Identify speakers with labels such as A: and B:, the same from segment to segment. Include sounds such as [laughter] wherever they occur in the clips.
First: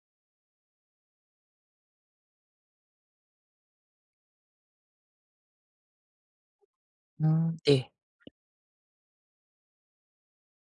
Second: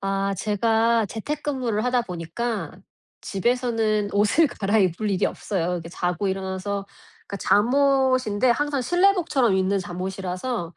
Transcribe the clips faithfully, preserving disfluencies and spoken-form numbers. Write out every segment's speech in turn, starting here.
A: 아, 제가 재택근무를 하다 보니까 집에서는 옷을 [laughs] 갈아입을 일이 없어요. 이렇게 자고 일어나서, 그러니까
B: 음, 네.
A: 잠옷인데 항상 실내복처럼 입는 잠옷이라서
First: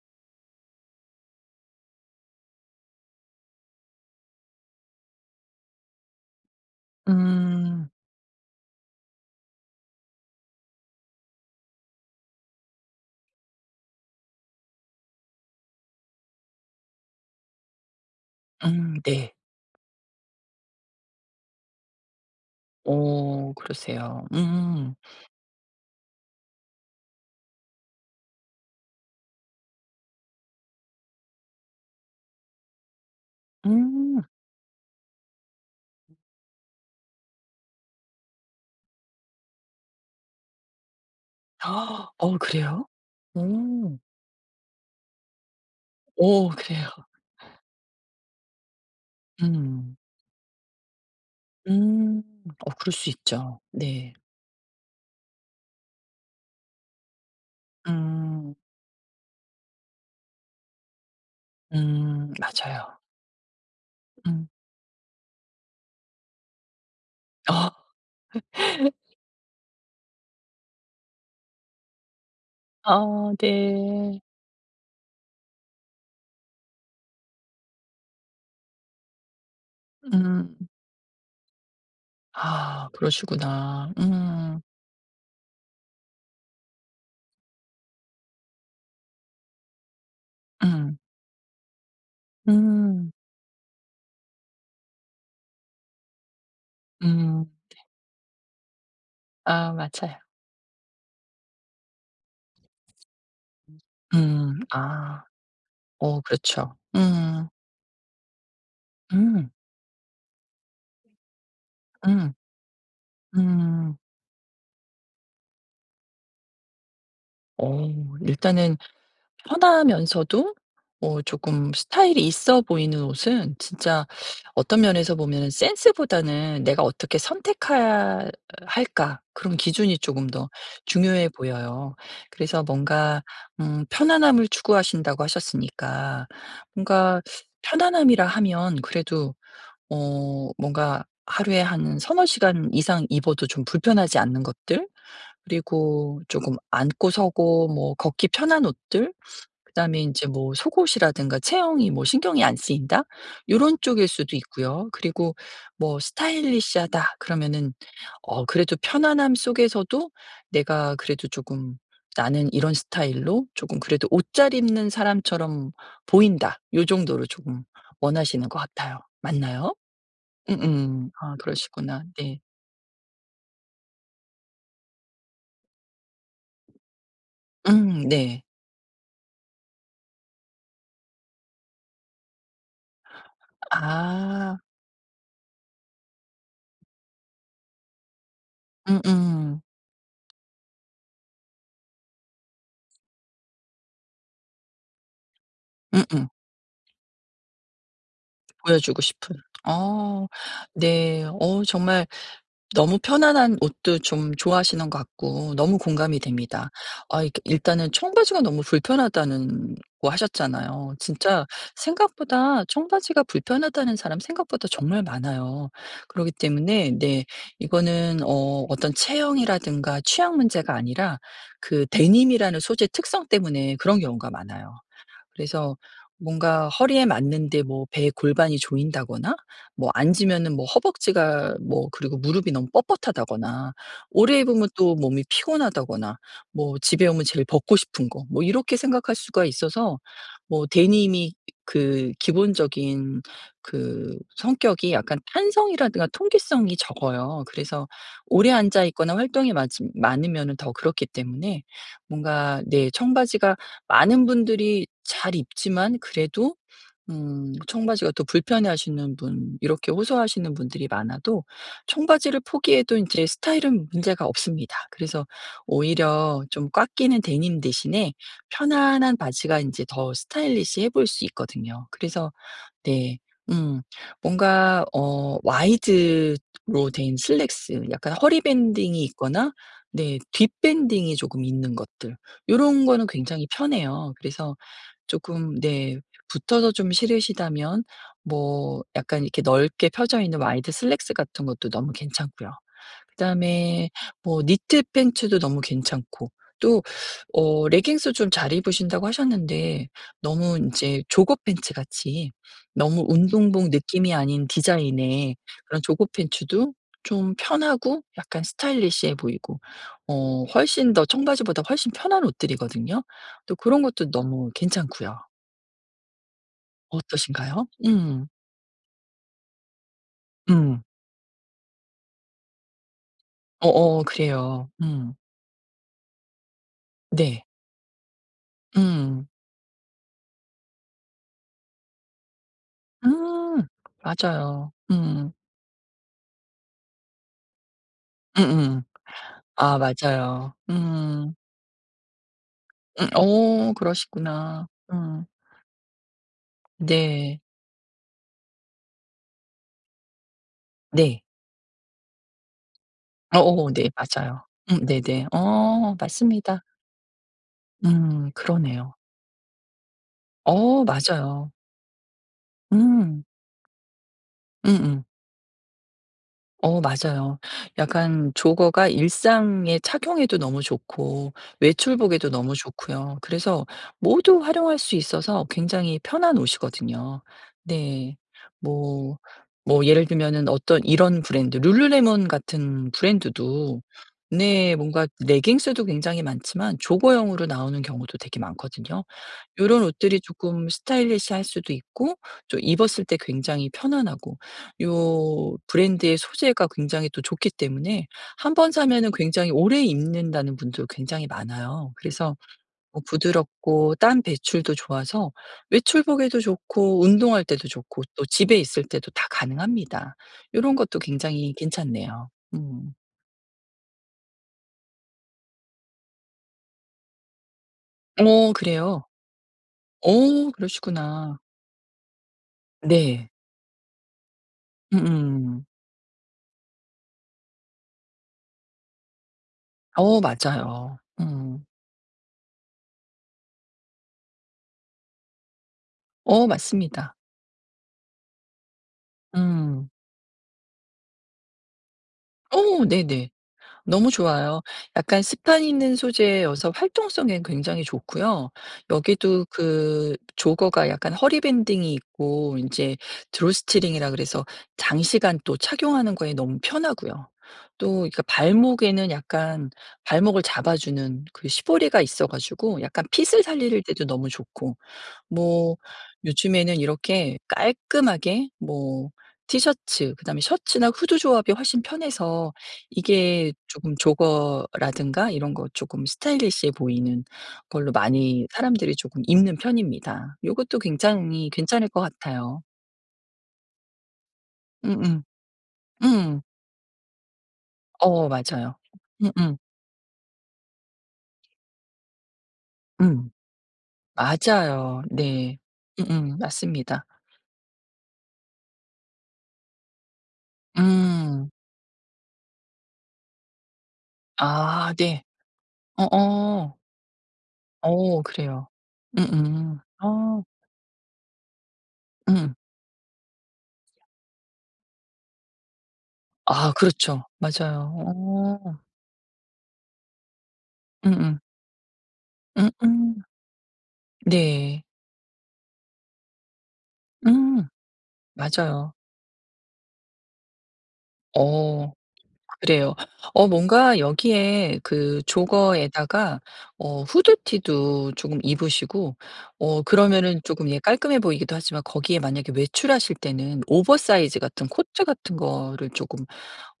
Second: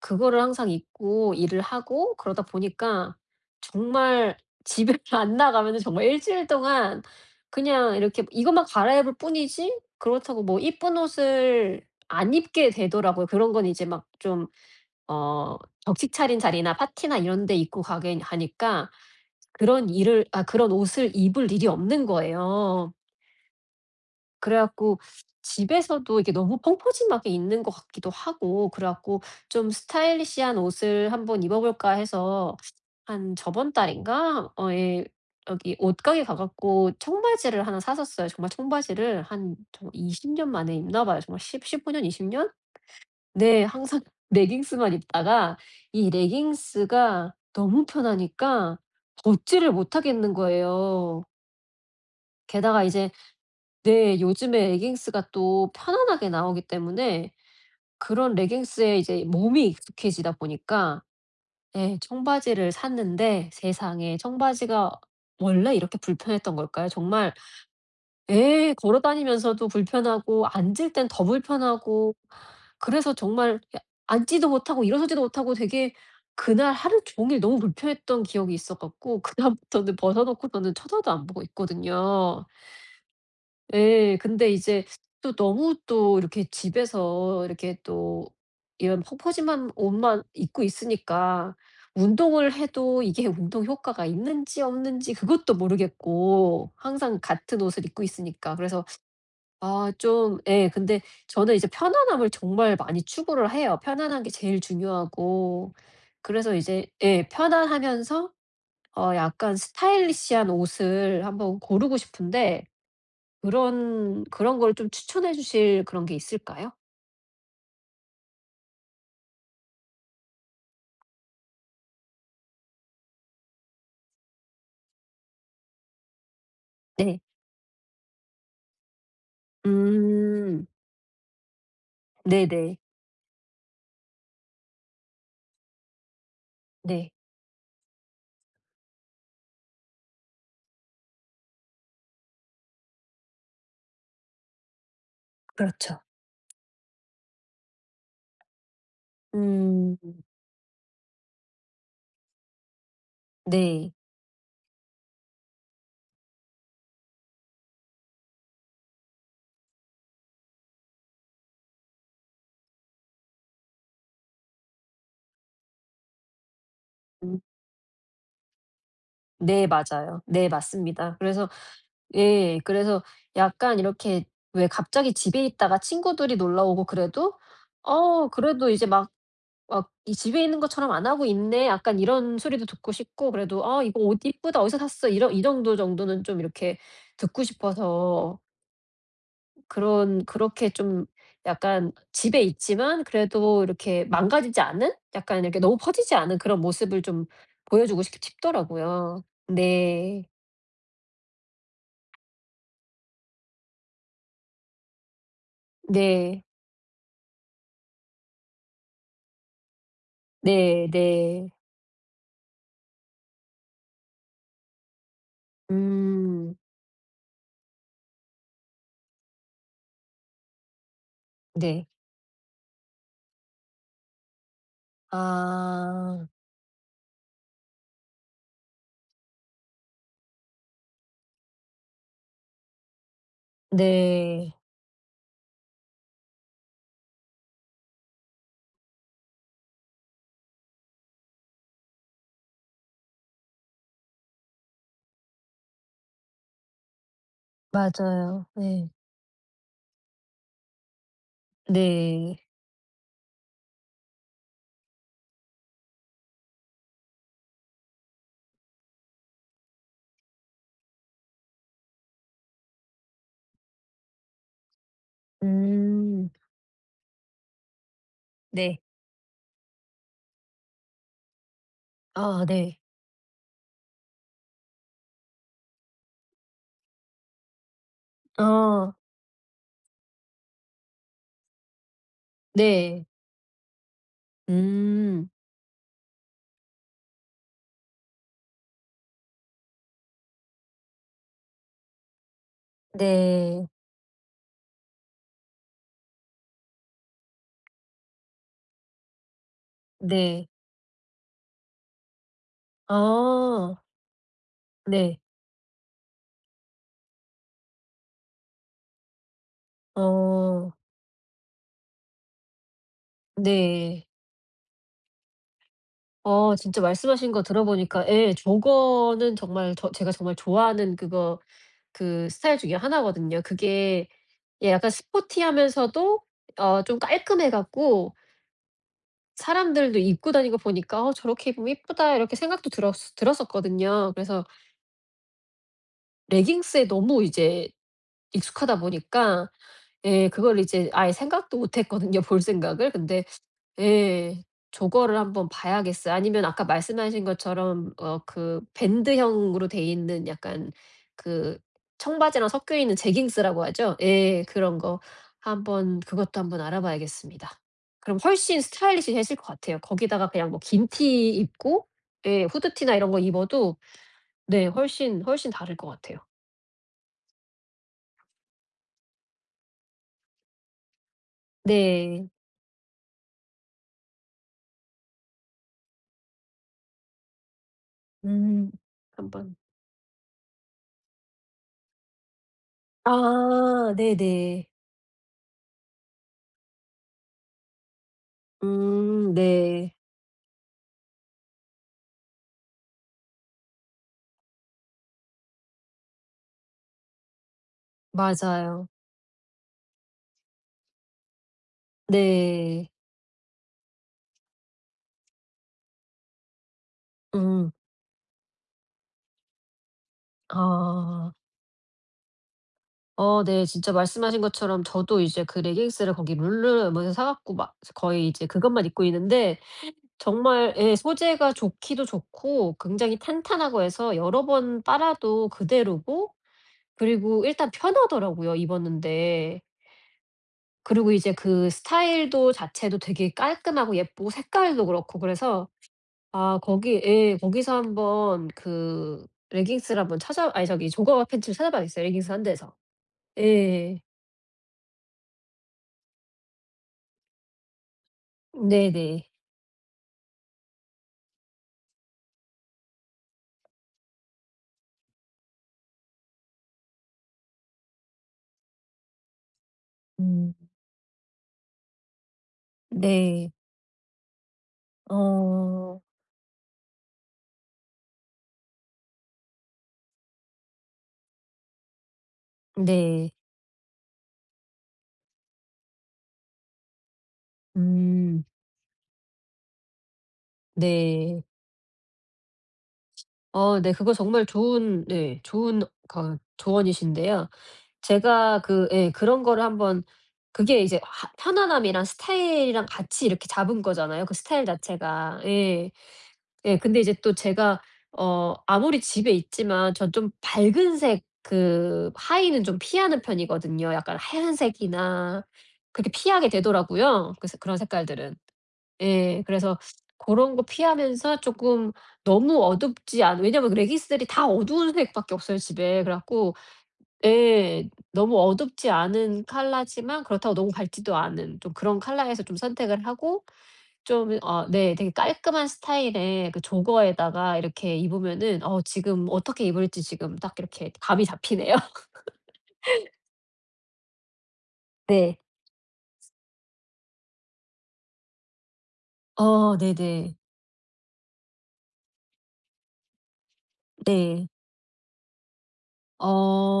A: 그거를 항상 입고 일을 하고, 그러다 보니까 정말 집에 [laughs] 안 나가면 정말 일주일 동안
B: 음.
A: 그냥 이렇게 이것만 갈아입을 뿐이지, 그렇다고 뭐 이쁜 옷을 안 입게 되더라고요. 그런 건 이제 막 좀 어 격식 차린 자리나 파티나 이런 데 입고 가게 하니까
B: 음 네.
A: 그런 일을 아 그런 옷을 입을 일이 없는 거예요.
B: 오, 그러세요.
A: 그래
B: 음.
A: 갖고 집에서도 이게 너무 펑퍼짐하게 입는 것 같기도 하고, 그래 갖고 좀 '스타일리시한 옷을 한번 입어 볼까.' 해서 한 저번
B: 음. [gasps]
A: 달인가, 어 예, 여기 옷가게 가 갖고 청바지를 하나 샀었어요. 정말 청바지를 한 정말 이십 년 만에 입나 봐요. 정말 십십15 년,
B: 아,
A: 이십
B: 어
A: 년?
B: 그래요?
A: 네.
B: 오.
A: 항상 [laughs] 레깅스만 입다가 이
B: 오 그래요.
A: 레깅스가 너무 편하니까 벗지를
B: 음.
A: 못하겠는 거예요.
B: 음. 어
A: 게다가
B: 그럴
A: 이제,
B: 수 있죠. 네.
A: 네, 요즘에 레깅스가 또 편안하게 나오기 때문에 그런
B: 음.
A: 레깅스에 이제 몸이 익숙해지다 보니까, 예,
B: 음
A: 청바지를
B: 맞아요.
A: 샀는데 세상에,
B: 음.
A: 청바지가 원래 이렇게 불편했던 걸까요? 정말,
B: [gasps] 아.
A: 예, 걸어 다니면서도 불편하고 앉을 땐 더 불편하고, 그래서
B: 아
A: 정말 야,
B: 네.
A: 앉지도 못하고 일어서지도 못하고, 되게 그날 하루 종일 너무 불편했던 기억이 있어 갖고 그다음부터는 벗어
B: 음.
A: 놓고서는 쳐다도 안 보고 있거든요.
B: 아 그러시구나.
A: 예. 근데
B: 음.
A: 이제 또 너무 또 이렇게 집에서 이렇게 또 이런 펑퍼짐한 옷만 입고
B: 음.
A: 있으니까 운동을 해도
B: 음.
A: 이게 [laughs] 운동 효과가 있는지 없는지 그것도 모르겠고, 항상
B: 음.
A: 같은 옷을 입고 있으니까. 그래서
B: 아
A: 아
B: 맞아요.
A: 좀, 예, 근데 저는 이제 편안함을 정말 많이 추구를 해요. 편안한 게 제일
B: 음. 아.
A: 중요하고.
B: 오,
A: 그래서
B: 그렇죠.
A: 이제, 예,
B: 음.
A: 편안하면서 어
B: 음.
A: 약간 스타일리시한 옷을 한번 고르고
B: 음.
A: 싶은데,
B: 음.
A: 그런 그런 걸 좀 추천해 주실 그런 게 있을까요?
B: 어 일단은 편하면서도 어 조금 스타일이 있어 보이는 옷은 진짜 어떤 면에서 보면 센스보다는 '내가 어떻게
A: 네.
B: 선택해야 할까.' 그런 기준이 조금 더
A: 음.
B: 중요해 보여요. 그래서
A: 네네.
B: 뭔가 음 편안함을 추구하신다고 하셨으니까
A: 네.
B: 뭔가 편안함이라 하면 그래도 어 뭔가 하루에 한 서너 시간 이상 입어도 좀 불편하지 않는 것들?
A: 그렇죠.
B: 그리고 조금 앉고 서고 뭐 걷기 편한 옷들.
A: 음.
B: 그다음에 인제 뭐 속옷이라든가 체형이 뭐 신경이 안 쓰인다, 요런
A: 네.
B: 쪽일 수도 있고요. 그리고 뭐 '스타일리시하다.' 그러면은 어 그래도 편안함 속에서도 내가 그래도 조금 '나는 이런 스타일로 조금 그래도 옷 잘 입는 사람처럼 보인다.' 요 정도로
A: 음.
B: 조금 원하시는 것 같아요.
A: 네,
B: 맞나요?
A: 맞아요. 네,
B: 음음.
A: 맞습니다.
B: 아
A: 그래서,
B: 그러시구나. 네.
A: 예, 그래서 약간 이렇게 왜 갑자기 집에 있다가 친구들이 놀러 오고 그래도
B: 음
A: '어
B: 네.
A: 그래도 이제 막 막 이 집에 있는 것처럼 안 하고 있네.' 약간 이런 소리도 듣고 싶고, 그래도 '아, 이거 옷
B: 아.
A: 이쁘다. 어디서 샀어?' 이런 이 정도 정도는 좀 이렇게 듣고 싶어서,
B: 음음.
A: 그런 그렇게 좀 약간 집에 있지만 그래도 이렇게 망가지지 않은, 약간 이렇게 너무 퍼지지
B: 음음.
A: 않은 그런 모습을 좀 보여주고 싶
B: 보여주고
A: 싶더라고요.
B: 싶은.
A: 네.
B: 어 네. 어 정말 너무 편안한 옷도 좀 좋아하시는 것 같고 너무 공감이
A: 네.
B: 됩니다. 아 이게 일단은 청바지가 너무 불편하다는 고
A: 네,
B: 하셨잖아요. 진짜
A: 네.
B: 생각보다 청바지가 불편하다는 사람 생각보다 정말 많아요. 그러기
A: 음.
B: 때문에 네 이거는 어 어떤 체형이라든가 취향 문제가 아니라 그
A: 네.
B: 데님이라는 소재 특성 때문에 그런 경우가 많아요. 그래서
A: 아.
B: 뭔가 허리에 맞는데 뭐 배에 골반이 조인다거나 뭐 앉으면은 뭐 허벅지가 뭐, 그리고 무릎이 너무 뻣뻣하다거나 오래
A: 네.
B: 입으면 또 몸이 피곤하다거나 뭐 집에 오면 제일 벗고 싶은 거, 뭐 이렇게 생각할 수가 있어서. 뭐 데님이 그 기본적인 그 성격이 약간 탄성이라든가 통기성이 적어요. 그래서
A: 맞아요.
B: 오래 앉아
A: 네.
B: 있거나 활동이 맞 많으면은 더 그렇기 때문에
A: 네.
B: 뭔가 내 청바지가 많은 분들이 잘 입지만 그래도 음 청바지가 더 불편해하시는 분, 이렇게 호소하시는 분들이 많아도 청바지를 포기해도 이제 스타일은 문제가 없습니다. 그래서
A: 음.
B: 오히려 좀 꽉 끼는 데님 대신에
A: 네.
B: 편안한 바지가 이제 더 스타일리시해 보일 수 있거든요. 그래서
A: 아, 네.
B: 네. 음. 뭔가 어 와이드로 된 슬랙스, 약간 허리
A: 어.
B: 밴딩이 있거나 네 뒷 밴딩이 조금 있는 것들, 요런
A: 네.
B: 거는 굉장히 편해요. 그래서
A: 음.
B: 조금 네 붙어서 좀 싫으시다면 뭐 약간 이렇게 넓게 펴져 있는 와이드 슬랙스 같은 것도 너무 괜찮고요.
A: 네.
B: 그다음에 뭐 니트 팬츠도 너무 괜찮고, 또 어 레깅스 좀 잘 입으신다고 하셨는데
A: 네.
B: 너무 이제 조거 팬츠 같이 너무 운동복
A: 아.
B: 느낌이 아닌
A: 네.
B: 디자인의 그런 조거 팬츠도 좀 편하고 약간 스타일리시해 보이고 어
A: 어.
B: 훨씬 더 청바지보다 훨씬 편한 옷들이거든요. 또 그런
A: 네.
B: 것도 너무 괜찮고요.
A: 어 진짜 말씀하신 거
B: 어떠신가요?
A: 들어보니까,
B: 음.
A: 예, 저거는 정말 저 제가 정말
B: 음.
A: 좋아하는 그거, 그 스타일 중에 하나거든요.
B: 어어
A: 그게,
B: 그래요.
A: 예, 약간
B: 음.
A: 스포티하면서도 어 좀
B: 네.
A: 깔끔해 갖고
B: 음.
A: 사람들도 입고 다니는 거 보니까 '어 저렇게 입으면 이쁘다.' 이렇게 생각도 들었
B: 음.
A: 들었었거든요. 그래서
B: 맞아요. 음.
A: 레깅스에 너무 이제 익숙하다
B: 음음.
A: 보니까,
B: 아
A: 예,
B: 맞아요.
A: 그걸 이제 아예
B: 음.
A: 생각도 못 했거든요, 볼 생각을.
B: 음
A: 근데,
B: 어
A: 예,
B: 그러시구나.
A: 저거를
B: 음.
A: 한번 봐야겠어요. 아니면 아까 말씀하신
B: 네.
A: 것처럼 어 그 밴드형으로 돼 있는 약간
B: 네.
A: 그 청바지랑 섞여 있는 제깅스라고
B: 어어 네
A: 하죠? 예.
B: 맞아요.
A: 그런
B: 음
A: 거
B: 네네. 어
A: 한번, 그것도 한번
B: 맞습니다.
A: 알아봐야겠습니다. 그럼
B: 음
A: 훨씬
B: 그러네요.
A: 스타일리시해질 것 같아요. 거기다가 그냥 뭐
B: 어
A: 긴 티
B: 맞아요.
A: 입고, 예, 후드티나 이런 거
B: 음.
A: 입어도 네
B: 음음.
A: 훨씬, 훨씬 다를 것 같아요.
B: 어 맞아요. 약간 조거가 일상에 착용해도 너무 좋고
A: 네.
B: 외출복에도 음. 너무 좋고요. 그래서 모두 활용할 수 있어서 굉장히 편한 옷이거든요. 네.
A: 음.
B: 뭐
A: 한번.
B: 뭐 예를 들면은 어떤 이런 브랜드 룰루레몬 같은 브랜드도
A: 아, 네네.
B: 네 뭔가 레깅스도 굉장히 많지만 조거용으로 나오는 경우도 되게 많거든요.
A: 음,
B: 요런
A: 네.
B: 옷들이 조금 스타일리시할 수도 있고 좀 입었을 때 굉장히 편안하고 요 브랜드의 소재가 굉장히 또 좋기 때문에 한 번
A: 맞아요.
B: 사면은 굉장히 오래 입는다는 분도 굉장히 많아요. 그래서
A: 네.
B: 뭐 부드럽고 땀 배출도 좋아서 외출복에도 좋고 운동할 때도
A: 음.
B: 좋고 또 집에 있을 때도 다 가능합니다. 요런 것도
A: 아.
B: 굉장히 괜찮네요. 음.
A: 어, 네. 진짜 말씀하신 것처럼 저도 이제 그 레깅스를 거기 룰루렘에서 사 갖고 막 거의 이제
B: 어
A: 그것만 입고
B: 그래요?
A: 있는데
B: 어
A: 정말, 예,
B: 그러시구나.
A: 소재가 좋기도 좋고 굉장히
B: 네.
A: 탄탄하고 해서 여러 번 빨아도
B: 음음.
A: 그대로고, 그리고 일단 편하더라고요, 입었는데.
B: 어 맞아요.
A: 그리고 이제
B: 음.
A: 그 스타일도 자체도 되게 깔끔하고 예쁘고 색깔도 그렇고, 그래서,
B: 어
A: 아, 거기.
B: 맞습니다.
A: 예, 거기서 한번 그
B: 음.
A: 레깅스를 한번 찾아, 아니 저기 조거바 팬츠를 찾아봐야겠어요, 레깅스 한 대에서.
B: 어 네네.
A: 예.
B: 너무 좋아요. 약간 스판 있는 소재여서 활동성엔 굉장히 좋고요.
A: 네네.
B: 여기도 그 조거가 약간 허리 밴딩이 있고 인제 드로스트링이라 그래서 장시간 또 착용하는 거에 너무 편하고요. 또 그러니까 발목에는 약간 발목을
A: 음.
B: 잡아주는 그 시보리가 있어 가지고 약간 핏을
A: 네.
B: 살릴 때도 너무 좋고, 뭐
A: 어.
B: 요즘에는 이렇게 깔끔하게 뭐 티셔츠 그다음에 셔츠나 후드 조합이 훨씬 편해서
A: 네.
B: 이게 조금 조거라든가 이런 거 조금 스타일리시해 보이는 걸로
A: 음.
B: 많이 사람들이 조금 입는 편입니다. 요것도
A: 네.
B: 굉장히 괜찮을 것 같아요.
A: 어, 네. 그거 정말 좋은,
B: 음음.
A: 네, 좋은 그
B: 음.
A: 조언이신데요.
B: 어
A: 제가
B: 맞아요.
A: 그, 예, 그런
B: 음음.
A: 거를 한번, 그게 이제 하 편안함이랑 스타일이랑 같이
B: 음.
A: 이렇게 잡은 거잖아요, 그 스타일
B: 맞아요.
A: 자체가.
B: 네.
A: 예.
B: 음음.
A: 예. 근데
B: 맞습니다.
A: 이제 또 제가 어 아무리 집에 있지만 전 좀 밝은색
B: 음.
A: 그 하의는 좀 피하는 편이거든요. 약간
B: 아 네.
A: 하얀색이나 그렇게 피하게
B: 어어.
A: 되더라고요, 그 색 그런
B: 어
A: 색깔들은.
B: 그래요.
A: 예. 그래서
B: 음음. 아.
A: 고런 거 피하면서 쪼끔
B: 음.
A: 너무 어둡지 않은, 왜냐면 레깅스들이 다 어두운 색밖에 없어요, 집에. 그래 갖고,
B: 아 그렇죠.
A: 예,
B: 맞아요.
A: 너무
B: 어.
A: 어둡지 않은 컬러지만 그렇다고 너무 밝지도
B: 음음.
A: 않은 좀 그런 컬러에서 좀 선택을
B: 음음.
A: 하고 좀 어
B: 네.
A: 네, 되게 깔끔한 스타일의 그 조거에다가
B: 음.
A: 이렇게 입으면은 어
B: 맞아요.
A: 지금 어떻게 입을지 지금 딱 이렇게 감이 잡히네요.
B: 어
A: [laughs]
B: 그래요. 어 뭔가 여기에 그
A: 네.
B: 조거에다가 어 후드티도 조금 입으시고
A: 어,
B: 어
A: 네네.
B: 그러면은 조금 예 깔끔해 보이기도 하지만 거기에 만약에 외출하실 때는 오버사이즈
A: 네.
B: 같은 코트 같은 거를 조금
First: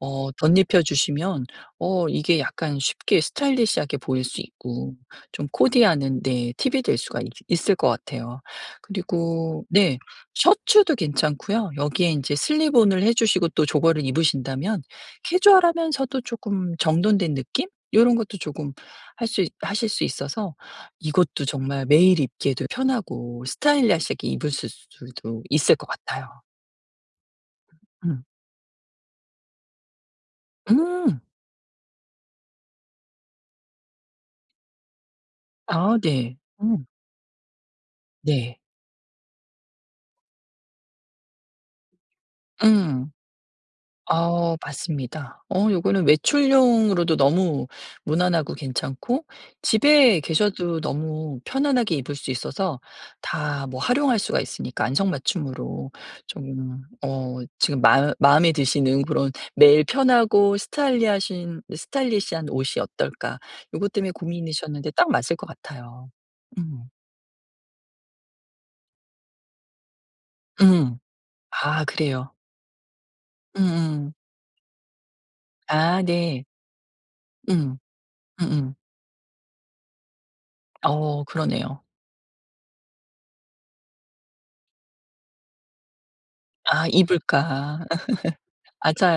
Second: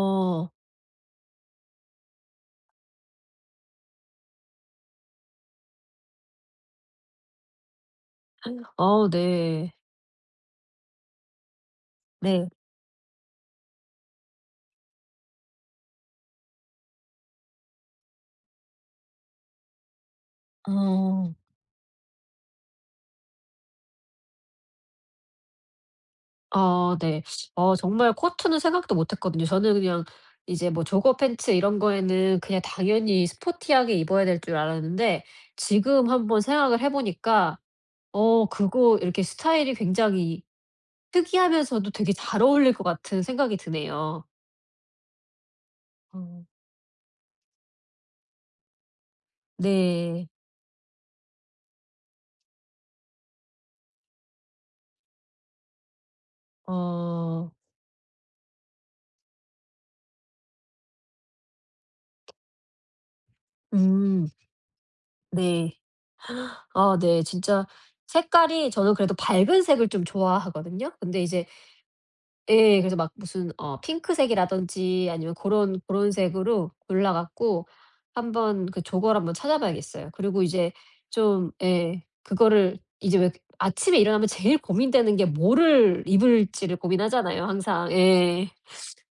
B: 어 덧입혀 주시면 어 이게 약간 쉽게 스타일리시하게 보일 수 있고 좀 코디하는 네 팁이 될 수가 있 있을 것 같아요.
A: 어,
B: 그리고
A: 네.
B: 네 셔츠도 괜찮고요. 여기에 이제
A: 네.
B: 슬립온을 해 주시고 또 저거를 입으신다면 캐주얼하면서도 조금 정돈된 느낌? 이런 것도 조금 할 수 하실 수 있어서
A: 어.
B: 이것도 정말 매일 입기에도 편하고 스타일리시하게 입을 수도 있을 것 같아요.
A: 아, 네. 어, 정말
B: 음.
A: 코트는 생각도 못 했거든요. 저는 그냥 이제 뭐 조거
B: 음.
A: 팬츠 이런 거에는 그냥 당연히 스포티하게 입어야 될 줄 알았는데,
B: 아
A: 지금
B: 네.
A: 한번 생각을
B: 음.
A: 해 보니까 어
B: 네.
A: 그거 이렇게 스타일이 굉장히 특이하면서도 되게 잘 어울릴 것
B: 응.
A: 같은 생각이 드네요.
B: 아 맞습니다. 어 요거는
A: 어.
B: 외출용으로도 너무 무난하고 괜찮고 집에
A: 네.
B: 계셔도 너무 편안하게 입을 수 있어서 다 뭐 활용할 수가 있으니까 안성맞춤으로 좀 어
A: 어
B: 지금 마음 마음에 드시는 그런 '매일 편하고 스타일리하신 스타일리시한 옷이 어떨까?' 요것 때문에
A: 음,
B: 고민이셨는데 딱 맞을 것
A: 네.
B: 같아요. 음.
A: 아, 네. 진짜 색깔이 저는 그래도 밝은 색을 좀 좋아하거든요.
B: 음.
A: 근데 이제,
B: 아 그래요.
A: 예, 그래서 막 무슨 어
B: 음음.
A: 핑크색이라든지 아니면 고런
B: 아
A: 고런
B: 네.
A: 색으로 골라 갖고
B: 음.
A: 한번
B: 음음.
A: 그 조걸 한번 찾아봐야겠어요. 그리고 이제
B: 어
A: 좀,
B: 그러네요.
A: 예, 그거를 이제 왜 아침에 일어나면 제일 고민되는 게 뭐를 입을지를
B: 아
A: 고민하잖아요,
B: 이불가. 아
A: 항상. 예.
B: [laughs]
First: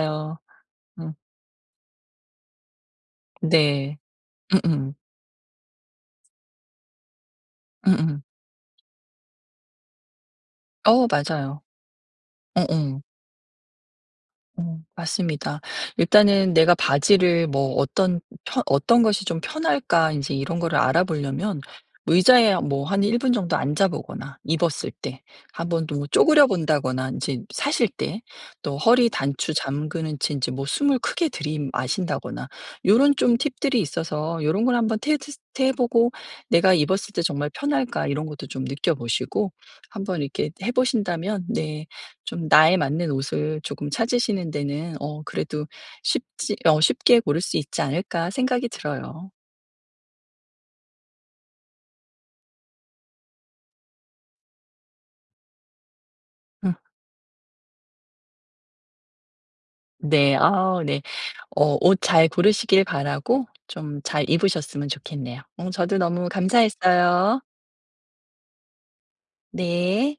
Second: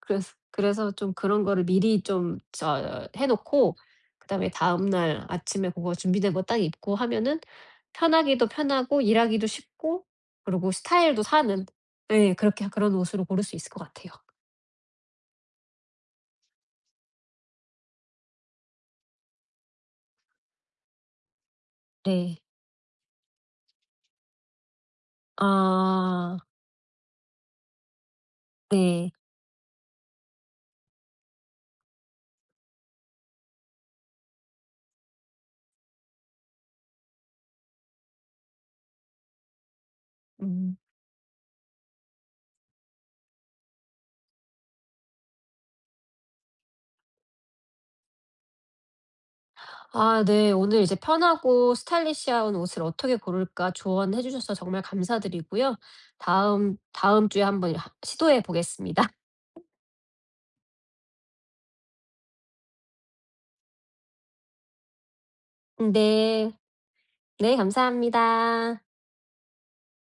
A: 그래서 그래서 좀
B: 음.
A: 그런 거를 미리 좀 저 해 놓고
B: 네.
A: 그다음에
B: 음음.
A: 다음날 아침에 그거 준비된 거 딱 입고 하면은
B: 음음.
A: 편하기도 편하고 일하기도 쉽고 그리고
B: 어
A: 스타일도
B: 맞아요.
A: 사는, 예, 그렇게 그런
B: 어어.
A: 옷으로 고를 수 있을 것 같아요.
B: 음 맞습니다. 일단은 내가 바지를 뭐 어떤 편 '어떤 것이 좀 편할까?' 이제 이런 거를 알아보려면
A: 네.
B: 의자에 뭐 한 일 분 정도 앉아 보거나 입었을 때 한번또 뭐
A: 아,
B: 쪼그려 본다거나 이제 사실 때 또
A: 네.
B: 허리 단추 잠그는 채 이제 뭐 숨을 크게 들이마신다거나 요런 좀 팁들이 있어서 요런 걸 한번 테스트 해 보고 '내가 입었을 때 정말 편할까?' 이런 것도 좀 느껴 보시고 한번 이렇게 해
A: 음.
B: 보신다면 네 좀 나에 맞는 옷을 조금 찾으시는 데는 어 그래도 쉽지 어 쉽게 고를 수 있지 않을까 생각이 들어요.
A: 아, 네. 오늘 이제 편하고 스타일리시한 옷을 어떻게 고를까 조언해 주셔서 정말 감사드리고요.
B: 음.
A: 다음 다음 주에 한번 하 시도해 보겠습니다.
B: 네. 아 네. 어 옷 잘 고르시길 바라고 좀 잘 입으셨으면 좋겠네요. 어 저도 너무
A: 네.
B: 감사했어요.
A: 네, 감사합니다.
B: 네.